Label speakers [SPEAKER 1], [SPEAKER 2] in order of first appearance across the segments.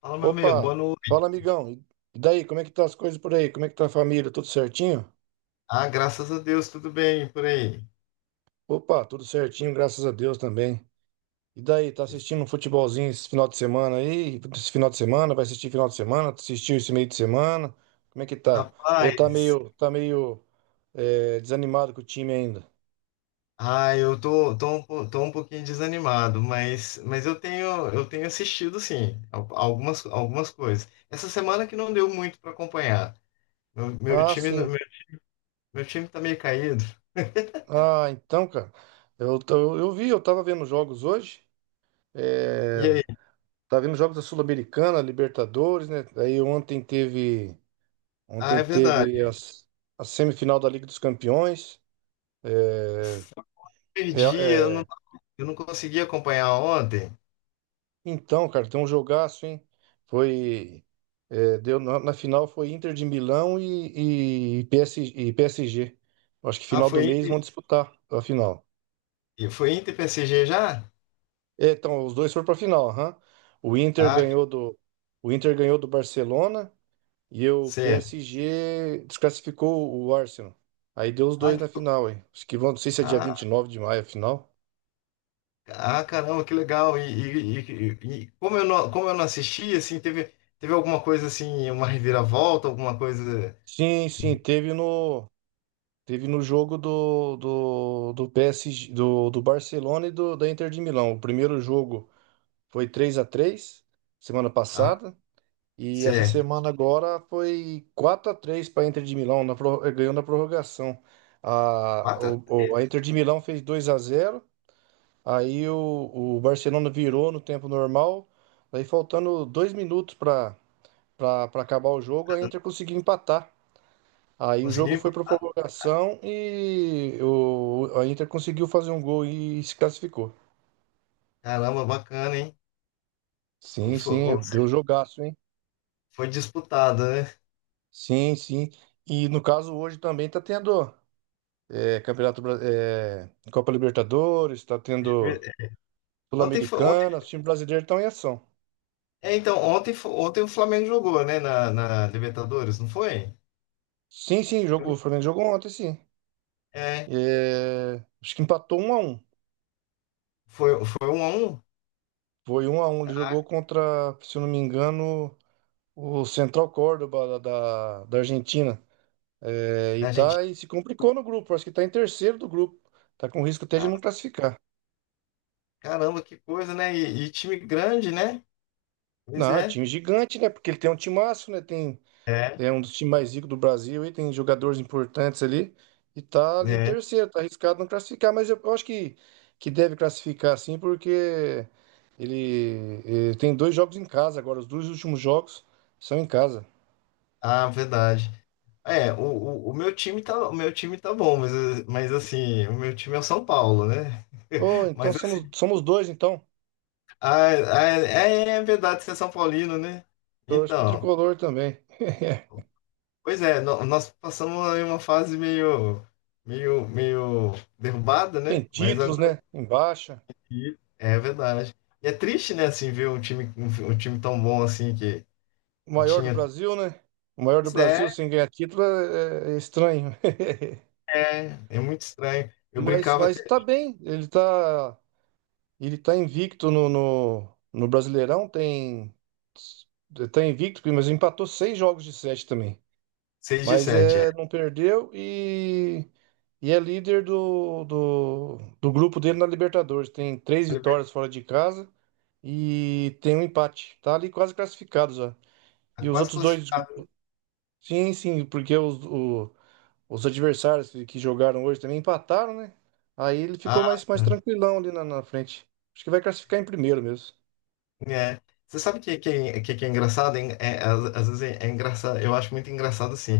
[SPEAKER 1] Fala, meu amigo, boa
[SPEAKER 2] Opa,
[SPEAKER 1] noite.
[SPEAKER 2] fala amigão. E daí, como é que tá as coisas por aí? Como é que tá a família? Tudo certinho?
[SPEAKER 1] Ah, graças a Deus, tudo bem por aí.
[SPEAKER 2] Opa, tudo certinho, graças a Deus também. E daí, tá assistindo um futebolzinho esse final de semana aí? Esse final de semana, vai assistir final de semana? Assistiu esse meio de semana? Como é que tá? Ou
[SPEAKER 1] Rapaz,
[SPEAKER 2] tá meio desanimado com o time ainda?
[SPEAKER 1] ah, eu tô um pouquinho desanimado, mas eu tenho assistido, sim, algumas coisas. Essa semana que não deu muito para acompanhar. Meu, meu
[SPEAKER 2] Ah,
[SPEAKER 1] time, meu,
[SPEAKER 2] sim.
[SPEAKER 1] meu time tá meio caído.
[SPEAKER 2] Ah, então, cara. Eu vi, eu tava vendo jogos hoje.
[SPEAKER 1] E
[SPEAKER 2] É,
[SPEAKER 1] aí?
[SPEAKER 2] tava vendo jogos da Sul-Americana, Libertadores, né? Aí ontem teve.
[SPEAKER 1] Ah,
[SPEAKER 2] Ontem
[SPEAKER 1] é
[SPEAKER 2] teve
[SPEAKER 1] verdade.
[SPEAKER 2] as, a semifinal da Liga dos Campeões. É,
[SPEAKER 1] Eu
[SPEAKER 2] Real-
[SPEAKER 1] perdi, eu não,
[SPEAKER 2] é,
[SPEAKER 1] eu não consegui acompanhar ontem.
[SPEAKER 2] então, cara, tem um jogaço, hein? Foi. Na final foi Inter de Milão e PSG. Eu acho que
[SPEAKER 1] Ah,
[SPEAKER 2] final do
[SPEAKER 1] foi
[SPEAKER 2] mês
[SPEAKER 1] Inter,
[SPEAKER 2] vão disputar a final.
[SPEAKER 1] foi Inter e PSG já?
[SPEAKER 2] É, então, os dois foram para a final. Aham. O Inter
[SPEAKER 1] Ah,
[SPEAKER 2] ganhou do, o Inter ganhou do Barcelona e o
[SPEAKER 1] certo.
[SPEAKER 2] PSG desclassificou o Arsenal. Aí deu os dois na final, hein? Acho que vão, não sei se é dia vinte
[SPEAKER 1] Ah,
[SPEAKER 2] e nove de maio a final.
[SPEAKER 1] Ah, caramba, que legal. E como eu não assisti, assim, teve alguma coisa assim, uma reviravolta, alguma coisa.
[SPEAKER 2] Sim, sim, teve no, teve no jogo do PSG, do Barcelona e do, da Inter de Milão. O primeiro jogo foi três a três semana
[SPEAKER 1] Ah,
[SPEAKER 2] passada. E essa
[SPEAKER 1] certo.
[SPEAKER 2] semana agora foi quatro a 3 para a Inter de Milão, ganhou na prorrogação. A,
[SPEAKER 1] Quatro a
[SPEAKER 2] o, o-
[SPEAKER 1] três.
[SPEAKER 2] a Inter de Milão fez dois a zero. O Barcelona virou no tempo normal. Aí faltando dois minutos para para acabar o jogo, a Inter conseguiu empatar. Aí o jogo
[SPEAKER 1] Conseguiu?
[SPEAKER 2] foi para prorrogação a Inter conseguiu fazer um gol e se classificou.
[SPEAKER 1] Caramba, bacana, hein?
[SPEAKER 2] Sim,
[SPEAKER 1] Foi,
[SPEAKER 2] sim,
[SPEAKER 1] ou
[SPEAKER 2] deu
[SPEAKER 1] seja,
[SPEAKER 2] jogaço, hein?
[SPEAKER 1] foi disputada, né?
[SPEAKER 2] Sim, sim. E no caso hoje também tá tendo Campeonato Copa Libertadores, tá tendo
[SPEAKER 1] Ontem foi, ontem,
[SPEAKER 2] Sul-Americana, os times brasileiros estão em ação.
[SPEAKER 1] é, então, ontem o Flamengo jogou, né, na Libertadores, não foi?
[SPEAKER 2] Sim, sim,
[SPEAKER 1] Eu
[SPEAKER 2] jogou, o
[SPEAKER 1] não-
[SPEAKER 2] Flamengo jogou ontem, sim.
[SPEAKER 1] É,
[SPEAKER 2] É, acho que empatou um a um.
[SPEAKER 1] foi 1-1
[SPEAKER 2] Foi um a um. Ele jogou contra, se eu não me engano, o Central Córdoba da da Argentina. É, e
[SPEAKER 1] da gente.
[SPEAKER 2] tá e se complicou no grupo. Acho que tá em terceiro do grupo. Tá com risco até de não classificar.
[SPEAKER 1] Caramba, que coisa, né? E time grande, né?
[SPEAKER 2] Não,
[SPEAKER 1] Pois
[SPEAKER 2] é um
[SPEAKER 1] é.
[SPEAKER 2] time gigante, né? Porque ele tem um timaço, né? Tem,
[SPEAKER 1] É,
[SPEAKER 2] é um dos times mais ricos do Brasil e tem jogadores importantes ali. E tá ali em
[SPEAKER 1] né?
[SPEAKER 2] terceiro, tá arriscado não classificar, mas eu acho que deve classificar sim, porque tem dois jogos em casa agora. Os dois últimos jogos são em casa.
[SPEAKER 1] Ah, verdade. É, o meu time tá, o meu time tá bom, mas assim, o meu time é o São Paulo, né?
[SPEAKER 2] Oh, então
[SPEAKER 1] Mas assim,
[SPEAKER 2] somos, somos dois, então.
[SPEAKER 1] ah, é verdade, você é São Paulino, né?
[SPEAKER 2] Torço pro
[SPEAKER 1] Então,
[SPEAKER 2] tricolor também.
[SPEAKER 1] pois é, nós passamos aí uma fase meio, meio, meio derrubada,
[SPEAKER 2] Tem
[SPEAKER 1] né? Mas
[SPEAKER 2] títulos,
[SPEAKER 1] agora
[SPEAKER 2] né? Embaixo.
[SPEAKER 1] sim, é verdade. E é triste, né, assim, ver um time, um time tão bom assim que,
[SPEAKER 2] O
[SPEAKER 1] que
[SPEAKER 2] maior do
[SPEAKER 1] tinha.
[SPEAKER 2] Brasil, né? O maior do
[SPEAKER 1] Pois
[SPEAKER 2] Brasil
[SPEAKER 1] é,
[SPEAKER 2] sem ganhar título é estranho.
[SPEAKER 1] é muito estranho. Eu brincava
[SPEAKER 2] Mas
[SPEAKER 1] até
[SPEAKER 2] tá bem. Ele tá invicto no Brasileirão. Tem, tá invicto, mas empatou seis jogos de sete também.
[SPEAKER 1] 6 de
[SPEAKER 2] Mas
[SPEAKER 1] 7, é.
[SPEAKER 2] é, não perdeu e é líder do grupo dele na Libertadores. Tem três vitórias fora de casa e tem um empate. Tá ali quase classificado já.
[SPEAKER 1] Tá
[SPEAKER 2] E os
[SPEAKER 1] quase
[SPEAKER 2] outros dois.
[SPEAKER 1] classificado.
[SPEAKER 2] Sim, sim, porque os, o, Os adversários que jogaram hoje também empataram, né? Aí ele ficou
[SPEAKER 1] Ah,
[SPEAKER 2] mais, mais
[SPEAKER 1] tá.
[SPEAKER 2] tranquilão ali na frente. Acho que vai classificar em primeiro mesmo.
[SPEAKER 1] É. Você sabe o que é engraçado? Hein? É, às vezes é engraçado, eu acho muito engraçado assim.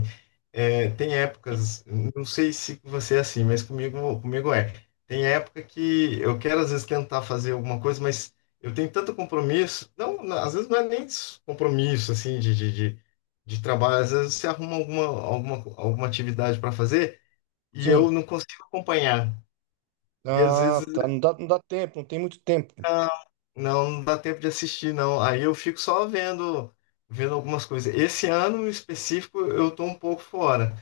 [SPEAKER 1] É, tem épocas, não sei se você é assim, mas comigo é. Tem época que eu quero às vezes tentar fazer alguma coisa, mas eu tenho tanto compromisso. Não, não, às vezes não é nem compromisso assim de trabalho. Às vezes você arruma alguma atividade para fazer e eu
[SPEAKER 2] Sim.
[SPEAKER 1] não consigo acompanhar. E às
[SPEAKER 2] Ah,
[SPEAKER 1] vezes
[SPEAKER 2] tá. Não dá, não dá tempo, não tem muito tempo.
[SPEAKER 1] Não, não dá tempo de assistir, não. Aí eu fico só vendo algumas coisas. Esse ano em específico eu tô um pouco fora,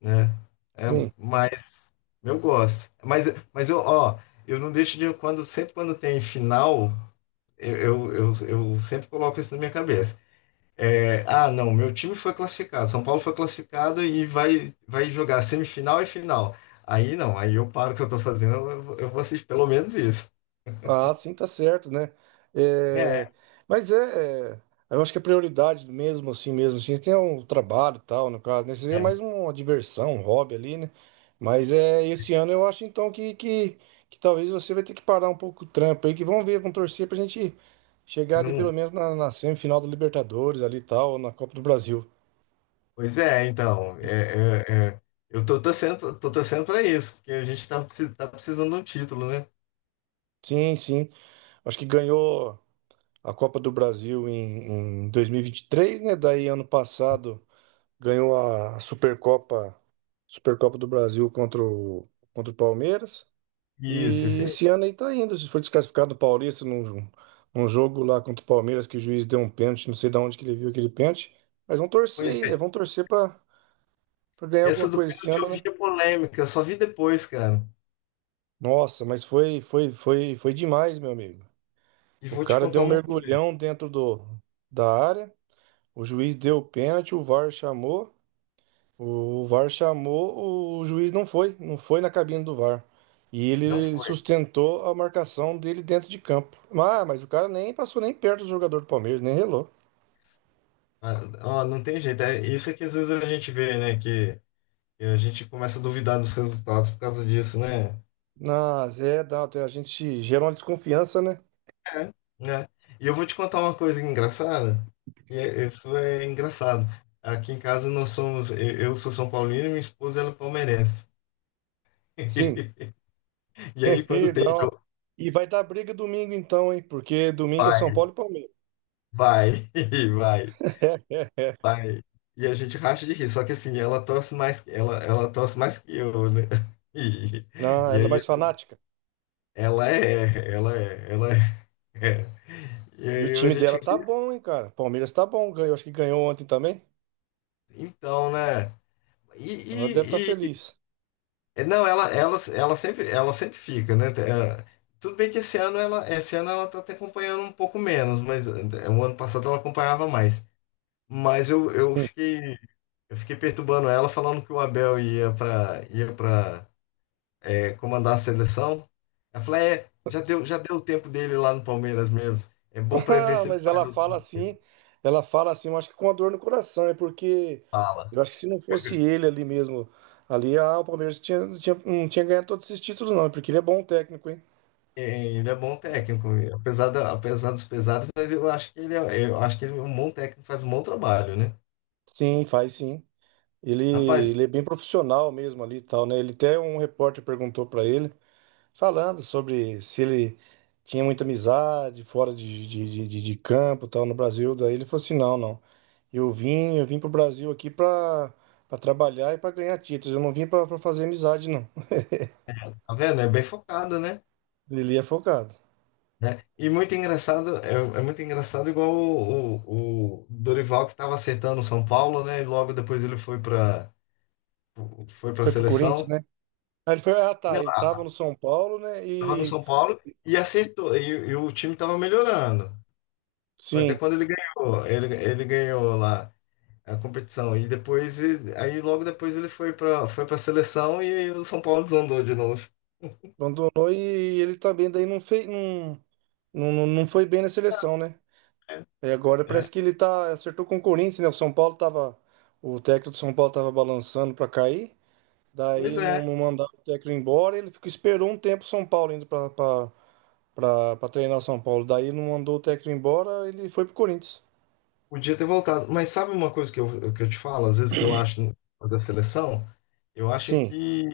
[SPEAKER 1] né? É,
[SPEAKER 2] Sim.
[SPEAKER 1] mas eu gosto. Mas eu, ó, eu não deixo de sempre quando tem final, eu, eu, eu, eu sempre coloco isso na minha cabeça. É, ah, não, meu time foi classificado, São Paulo foi classificado e vai jogar semifinal e final. Aí não, aí eu paro o que eu tô fazendo, eu vou assistir pelo menos isso.
[SPEAKER 2] Ah, sim, tá certo, né?
[SPEAKER 1] É,
[SPEAKER 2] É, mas é, é, eu acho que a prioridade mesmo assim, tem um trabalho e tal, no caso, né? Seria
[SPEAKER 1] é.
[SPEAKER 2] mais uma diversão, um hobby ali, né? Mas é, esse ano eu acho então que talvez você vai ter que parar um pouco o trampo aí, que vamos ver com torcer pra gente chegar ali pelo
[SPEAKER 1] Não,
[SPEAKER 2] menos na semifinal da Libertadores ali e tal, ou na Copa do Brasil.
[SPEAKER 1] pois é, então, é, é, é. Eu tô torcendo para isso, porque a gente tá precisando de um título, né?
[SPEAKER 2] Sim, sim. Acho que ganhou a Copa do Brasil em dois mil e vinte e três, né? Daí ano passado. Ganhou a Supercopa, Supercopa do Brasil contra o, contra o Palmeiras.
[SPEAKER 1] Isso,
[SPEAKER 2] E
[SPEAKER 1] isso aí.
[SPEAKER 2] esse ano aí tá indo. Se foi desclassificado do Paulista num jogo lá contra o Palmeiras que o juiz deu um pênalti, não sei de onde que ele viu aquele pênalti. Mas vão torcer
[SPEAKER 1] Pois
[SPEAKER 2] aí, né?
[SPEAKER 1] é,
[SPEAKER 2] Pra ganhar
[SPEAKER 1] essa
[SPEAKER 2] alguma
[SPEAKER 1] do
[SPEAKER 2] coisa esse
[SPEAKER 1] pênalti eu
[SPEAKER 2] ano,
[SPEAKER 1] vi
[SPEAKER 2] né?
[SPEAKER 1] a polêmica, eu só vi depois, cara.
[SPEAKER 2] Nossa, mas foi demais, meu amigo.
[SPEAKER 1] E
[SPEAKER 2] O
[SPEAKER 1] vou te
[SPEAKER 2] cara deu
[SPEAKER 1] contar
[SPEAKER 2] um
[SPEAKER 1] uma coisa,
[SPEAKER 2] mergulhão da área, o juiz deu o pênalti, o VAR chamou. O VAR chamou, o juiz não foi, não foi na cabine do VAR. E
[SPEAKER 1] não
[SPEAKER 2] ele
[SPEAKER 1] foi.
[SPEAKER 2] sustentou a marcação dele dentro de campo. Ah, mas o cara nem passou nem perto do jogador do Palmeiras, nem relou.
[SPEAKER 1] Ah, ó, não tem jeito, é isso é que às vezes a gente vê, né, que a gente começa a duvidar dos resultados por causa disso, né?
[SPEAKER 2] Mas é, dá, a gente gera uma desconfiança, né?
[SPEAKER 1] É, né? E eu vou te contar uma coisa engraçada, isso é engraçado. Aqui em casa nós somos, eu sou São Paulino e minha esposa ela é palmeirense.
[SPEAKER 2] Sim.
[SPEAKER 1] E aí, quando
[SPEAKER 2] E,
[SPEAKER 1] tem
[SPEAKER 2] dá uma-
[SPEAKER 1] jogo,
[SPEAKER 2] e vai dar briga domingo então, hein? Porque domingo é São
[SPEAKER 1] vai,
[SPEAKER 2] Paulo e Palmeiras.
[SPEAKER 1] vai, vai, vai. E a gente racha de rir. Só que assim, ela torce mais, ela torce mais que eu, né? E,
[SPEAKER 2] Ah,
[SPEAKER 1] e
[SPEAKER 2] ela é
[SPEAKER 1] aí
[SPEAKER 2] mais fanática.
[SPEAKER 1] ela é, ela é, ela é. E
[SPEAKER 2] E o
[SPEAKER 1] aí a
[SPEAKER 2] time
[SPEAKER 1] gente
[SPEAKER 2] dela tá
[SPEAKER 1] ri.
[SPEAKER 2] bom, hein, cara? Palmeiras tá bom, ganhou, acho que ganhou ontem também.
[SPEAKER 1] Então, né? E,
[SPEAKER 2] Então ela deve estar
[SPEAKER 1] e, e-
[SPEAKER 2] feliz.
[SPEAKER 1] é, não, ela sempre fica, né? É, tudo bem que esse ano ela tá até acompanhando um pouco menos, mas é, o ano passado ela acompanhava mais. Mas eu, eu
[SPEAKER 2] Sim.
[SPEAKER 1] fiquei Eu fiquei perturbando ela, falando que o Abel ia para comandar a seleção. Ela falou, é, já deu o tempo dele lá no Palmeiras mesmo. É bom para ver
[SPEAKER 2] Ah,
[SPEAKER 1] se ele
[SPEAKER 2] mas
[SPEAKER 1] faz o que
[SPEAKER 2] ela fala assim, eu acho que com a dor no coração, é porque
[SPEAKER 1] fala.
[SPEAKER 2] eu acho que se não fosse ele ali mesmo, ali ah, o Palmeiras tinha, não tinha, não tinha ganhado todos esses títulos, não, é porque ele é bom técnico, hein?
[SPEAKER 1] É, ele é bom técnico, apesar dos pesados, mas eu acho que ele é um bom técnico, faz um bom trabalho, né?
[SPEAKER 2] Sim, faz sim. Ele,
[SPEAKER 1] Rapaz,
[SPEAKER 2] ele é bem profissional mesmo ali e tal, né? Ele até um repórter perguntou pra ele. Falando sobre se ele tinha muita amizade fora de campo, tal, no Brasil. Daí ele falou assim, não, não. Eu vim pro Brasil aqui pra para trabalhar e pra ganhar títulos. Eu não vim pra fazer amizade, não.
[SPEAKER 1] tá vendo? É bem focado, né?
[SPEAKER 2] Ele é focado.
[SPEAKER 1] Né? E muito engraçado, é muito engraçado igual o Dorival que estava acertando o São Paulo, né? E logo depois ele foi para a
[SPEAKER 2] Foi pro Corinthians,
[SPEAKER 1] seleção.
[SPEAKER 2] né? Aí ele foi, ah, tá,
[SPEAKER 1] Não,
[SPEAKER 2] ele tava no São Paulo, né?
[SPEAKER 1] tava no
[SPEAKER 2] E
[SPEAKER 1] São Paulo e acertou. E o time tava melhorando. Foi até
[SPEAKER 2] sim,
[SPEAKER 1] quando ele ganhou. Ele ganhou lá a competição. E depois, aí logo depois ele foi pra, seleção e o São Paulo desandou de novo.
[SPEAKER 2] abandonou e ele também daí não fez, não, não não foi bem na seleção, né?
[SPEAKER 1] É,
[SPEAKER 2] Aí agora
[SPEAKER 1] é.
[SPEAKER 2] parece que ele tá acertou com o Corinthians, né? O São Paulo tava o técnico do São Paulo tava balançando pra cair.
[SPEAKER 1] Pois
[SPEAKER 2] Daí não,
[SPEAKER 1] é,
[SPEAKER 2] não mandaram o técnico embora, ele ficou, esperou um tempo o São Paulo indo pra treinar o São Paulo. Daí não mandou o técnico embora, ele foi pro Corinthians.
[SPEAKER 1] podia ter voltado. Mas sabe uma coisa que eu te falo, às vezes que eu acho da seleção? Eu acho
[SPEAKER 2] Sim,
[SPEAKER 1] que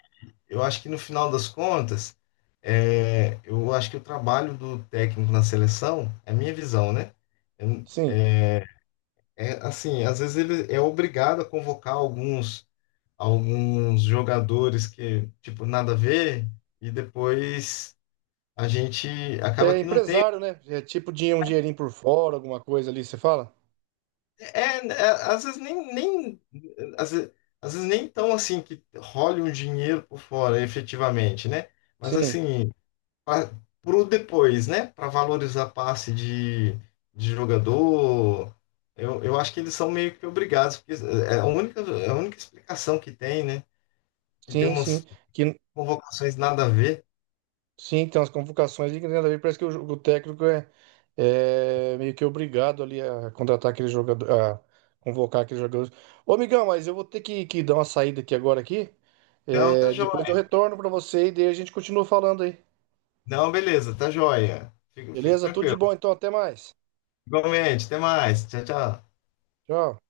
[SPEAKER 1] eu acho que no final das contas, é, eu acho que o trabalho do técnico na seleção, é a minha visão, né? Eu,
[SPEAKER 2] sim.
[SPEAKER 1] É, assim, às vezes ele é obrigado a convocar alguns jogadores que, tipo, nada a ver, e depois a gente acaba
[SPEAKER 2] É
[SPEAKER 1] que não tem.
[SPEAKER 2] empresário, né? É tipo um dinheirinho por fora, alguma coisa ali, você fala?
[SPEAKER 1] É, é, às vezes, às vezes nem tão assim que role um dinheiro por fora, efetivamente, né? Mas
[SPEAKER 2] Sim,
[SPEAKER 1] assim, para pro depois, né? Para valorizar passe de jogador, eu acho que eles são meio que obrigados, porque é a única explicação que tem, né? Que tem
[SPEAKER 2] sim, sim.
[SPEAKER 1] umas
[SPEAKER 2] Que,
[SPEAKER 1] convocações nada a ver.
[SPEAKER 2] sim, tem umas convocações ali que nada a ver. Parece que o técnico é meio que obrigado ali a contratar aquele jogador, a convocar aqueles jogadores. Ô, amigão, mas eu vou ter que dar uma saída aqui agora aqui.
[SPEAKER 1] Não, tá
[SPEAKER 2] É, depois eu
[SPEAKER 1] joia.
[SPEAKER 2] retorno para você e daí a gente continua falando aí.
[SPEAKER 1] Não, beleza, tá joia. Fica, fica
[SPEAKER 2] Beleza? Tudo de bom,
[SPEAKER 1] tranquilo.
[SPEAKER 2] então. Até mais.
[SPEAKER 1] Igualmente, até mais. Tchau, tchau.
[SPEAKER 2] Tchau.